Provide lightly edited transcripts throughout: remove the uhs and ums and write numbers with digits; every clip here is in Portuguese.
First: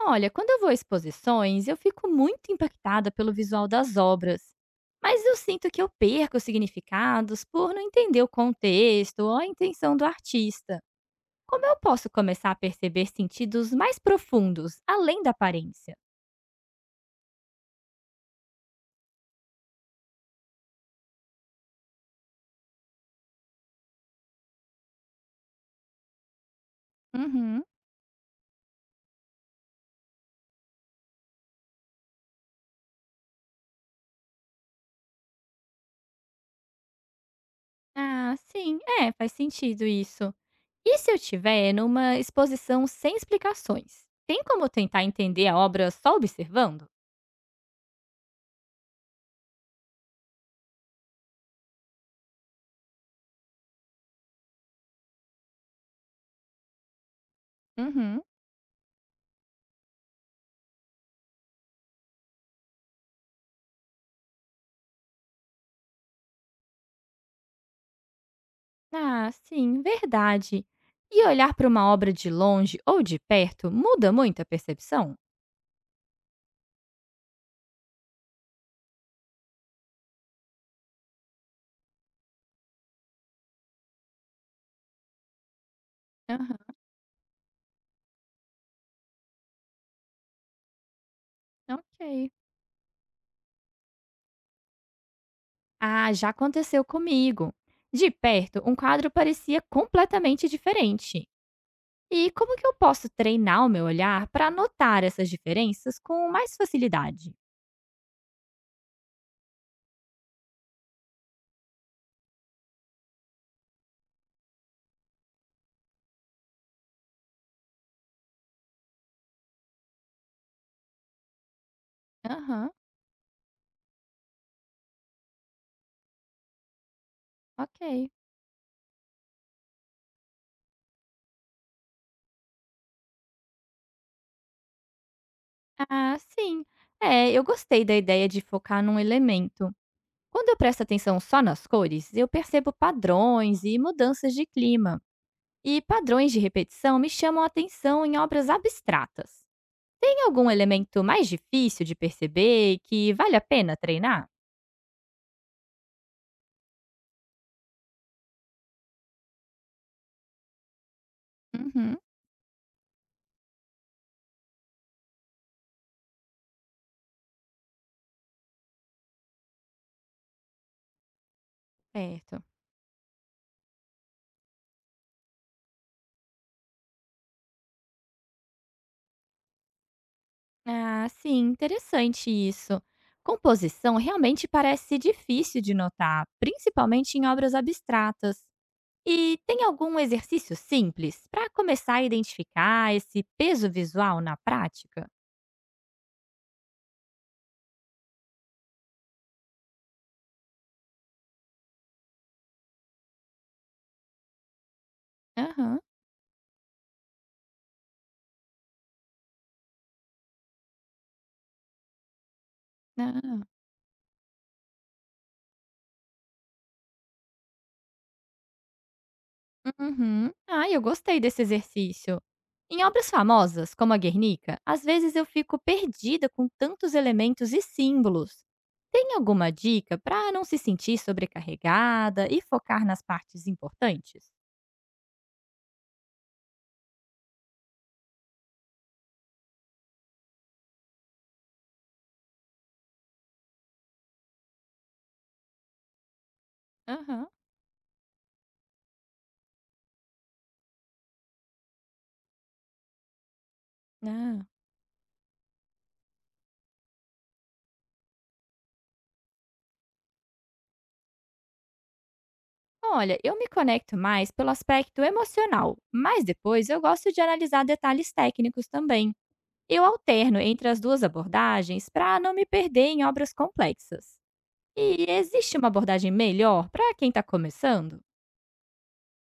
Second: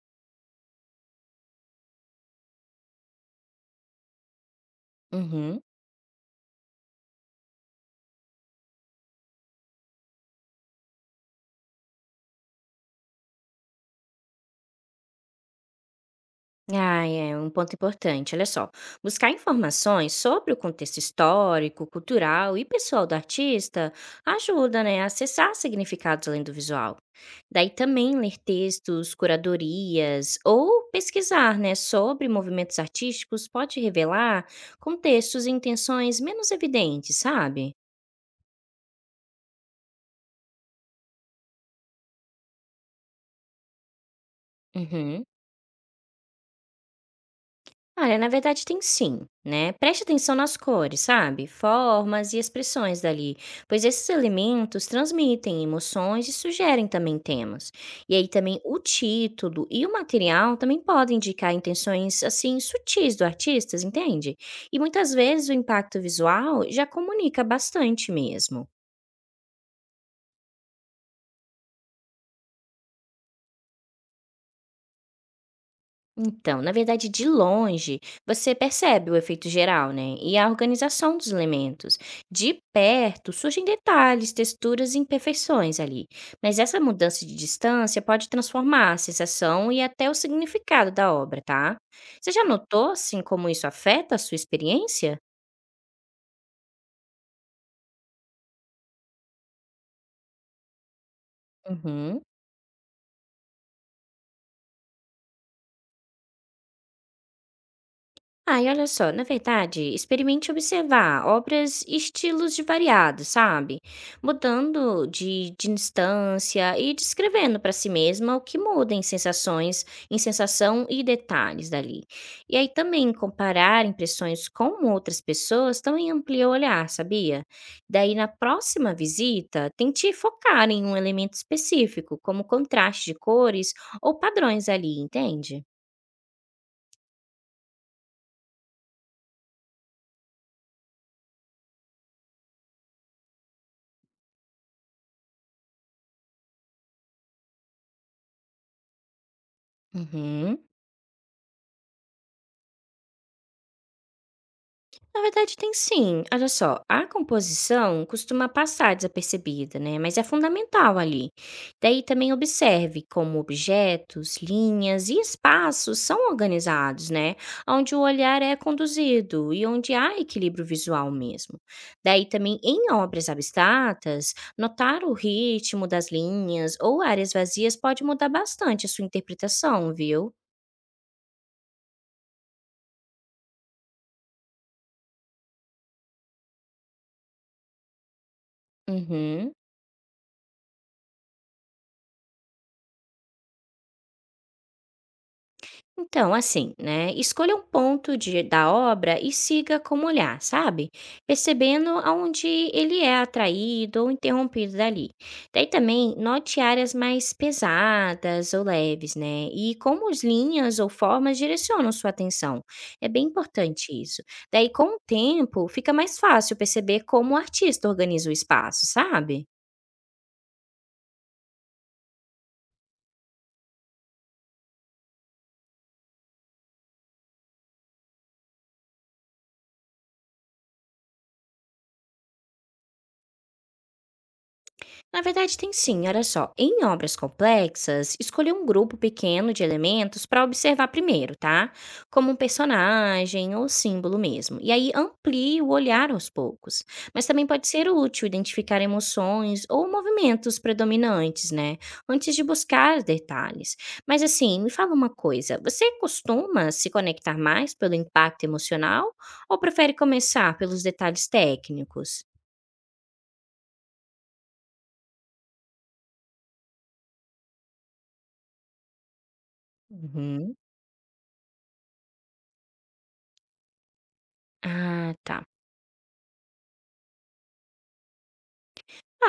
Olha, quando eu vou a exposições, eu fico muito impactada pelo visual das obras, mas eu Uhum. sinto que eu perco significados por não entender o contexto ou a intenção do artista. Como eu posso começar a perceber sentidos mais profundos, além da aparência? Ah, é um ponto importante. Olha só, buscar informações sobre o contexto histórico, cultural e pessoal do artista ajuda, né, a acessar significados além do visual. Uhum. Daí também ler textos, curadorias ou pesquisar, né, sobre movimentos artísticos pode revelar contextos e intenções menos evidentes, sabe? Ah, sim, é, faz sentido isso. E se eu estiver numa exposição sem explicações? Tem como tentar Uhum. entender a obra só observando? Olha, na verdade tem sim, né? Preste atenção nas cores, sabe? Formas e expressões dali, pois esses elementos transmitem emoções e sugerem também temas. E Uhum. aí também o título e o material também podem indicar intenções assim sutis do artista, entende? E muitas vezes o impacto visual já comunica bastante mesmo. Ah, sim, verdade. E olhar para uma obra de longe ou de perto muda muito a percepção? Então, na verdade, de longe, você percebe o efeito geral, né? E a organização dos elementos. De perto, surgem detalhes, texturas e imperfeições ali. Aham, Mas essa mudança de distância pode transformar a sensação e até o significado da obra, tá? ok. Você já notou, assim, como isso afeta a sua experiência? Ah, já aconteceu comigo. De perto, um quadro parecia completamente diferente. Uhum. E como que eu posso treinar o meu olhar para notar essas diferenças com mais facilidade? Ai, olha só, na verdade, experimente observar obras e estilos de variados, sabe? Mudando de instância e descrevendo para si mesma o que muda em sensações, em sensação e detalhes dali. E aí Aham, também comparar impressões com outras pessoas também amplia o olhar, sabia? ok. Daí na próxima visita, tente focar em um elemento específico, como contraste de cores ou padrões ali, entende? Ah, sim. É, eu gostei da ideia de focar num elemento. Quando eu presto atenção só nas cores, eu percebo padrões e mudanças de clima. E padrões de repetição me chamam a atenção em obras abstratas. Tem algum Uhum. elemento mais difícil de perceber e que vale a pena treinar? Na verdade, tem sim. Olha só, a composição costuma passar desapercebida, né? Mas é fundamental ali. Uhum. Daí também observe como objetos, linhas e espaços são organizados, né? Onde o olhar é conduzido e onde há equilíbrio visual mesmo. Daí Certo. também, em obras abstratas, notar o ritmo das linhas ou áreas vazias pode mudar bastante a sua interpretação, viu? Ah, sim, interessante isso. Composição realmente parece difícil de notar, principalmente em obras abstratas. E Uhum. tem algum exercício simples para começar a identificar esse peso visual na prática? Então, assim, né? Escolha um ponto de, da obra e siga como olhar, sabe? Percebendo aonde ele é atraído ou interrompido dali. Daí Aham. também note áreas mais pesadas ou leves, né? E como as linhas ou formas direcionam sua atenção. É bem Ah. importante isso. Daí, com o tempo, fica mais fácil perceber como o artista organiza o espaço, sabe? Uhum. Ah, eu gostei desse exercício. Em obras famosas, como a Guernica, às vezes eu fico perdida com tantos elementos e símbolos. Tem alguma dica para não se sentir sobrecarregada e focar nas partes importantes? Na verdade, tem sim, olha só. Em obras complexas, escolha um grupo pequeno de elementos para observar primeiro, tá? Como um personagem ou símbolo mesmo. E aí amplie o olhar aos poucos. Mas Aham. também pode ser útil identificar emoções ou movimentos predominantes, né? Antes de buscar detalhes. Mas Ah, assim, me fala uma coisa: você costuma se conectar mais pelo impacto emocional ou prefere começar pelos detalhes técnicos? olha, eu me conecto mais pelo aspecto emocional, mas depois eu gosto de analisar detalhes técnicos também. Eu alterno Uhum. entre as duas abordagens para não me perder em obras complexas. E Ah, tá. existe uma abordagem melhor para quem está começando?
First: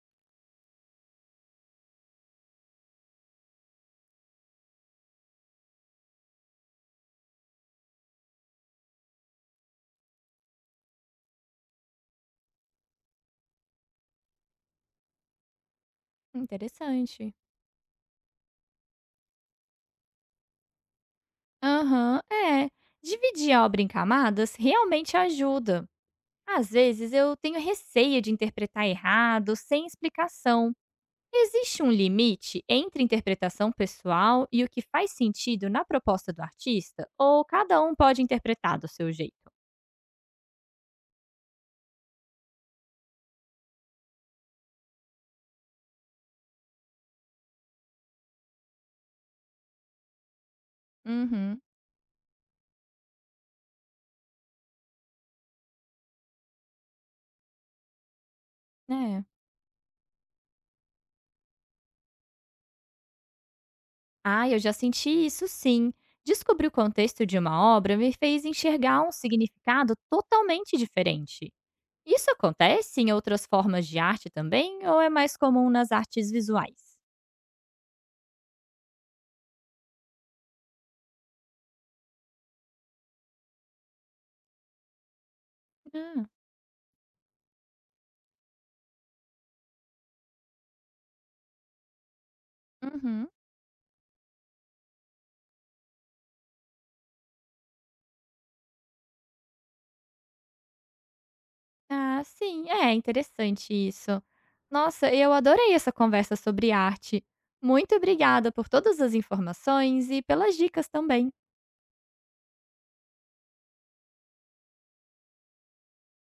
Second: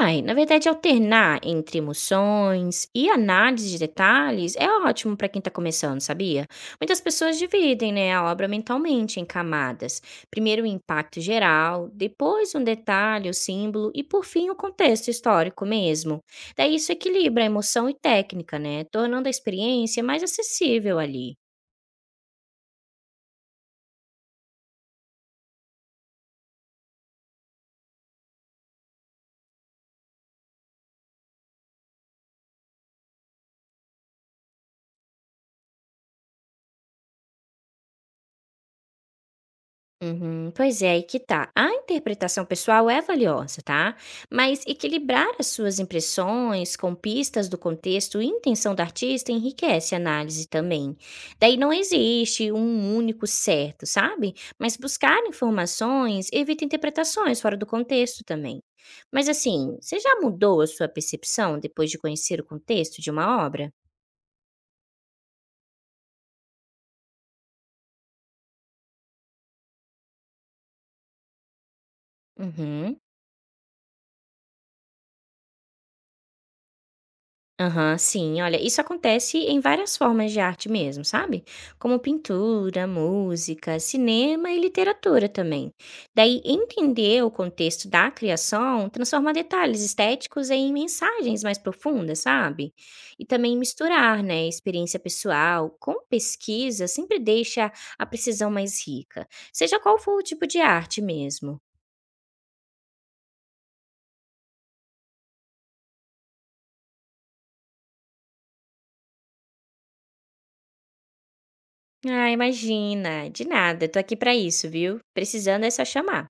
Ai, na verdade, alternar entre emoções e análise de detalhes é ótimo para quem está começando, sabia? Muitas pessoas dividem, né, a obra mentalmente em camadas. Primeiro o impacto geral, depois um detalhe, o símbolo e por fim o contexto histórico mesmo. Daí isso Interessante. equilibra a emoção e técnica, né, tornando a experiência mais acessível ali. Aham, é. Dividir a obra em camadas realmente ajuda. Às vezes eu tenho receio de interpretar errado, sem explicação. Existe um limite entre interpretação pessoal e o que faz sentido na proposta do artista? Ou cada um pode interpretar do seu jeito? Uhum, pois é, aí que tá. A interpretação pessoal é valiosa, tá? Mas equilibrar as suas impressões com pistas do contexto e intenção do artista enriquece a análise também. Daí Uhum, não existe um único certo, sabe? Mas buscar informações evita interpretações fora do contexto também. é. Mas assim, você já mudou a sua percepção depois de conhecer o contexto de uma obra? Ah, eu já senti isso sim. Descobrir o contexto de uma obra me fez enxergar um significado totalmente diferente. Isso Uhum. acontece em outras formas de arte também, ou é mais comum nas artes visuais? Aham, sim. Olha, isso acontece em várias formas de arte mesmo, sabe? Como pintura, música, cinema e literatura também. Ah, Daí, entender o contexto da criação transforma detalhes estéticos em mensagens mais profundas, sabe? E uhum. também misturar, né, experiência pessoal com pesquisa sempre deixa a precisão mais rica, seja qual for o tipo de arte mesmo. Ah, sim, é interessante isso. Nossa, eu adorei essa conversa sobre arte. Muito obrigada por todas as informações e pelas dicas também. Ah, imagina, de nada, tô aqui pra isso, viu? Precisando é só chamar.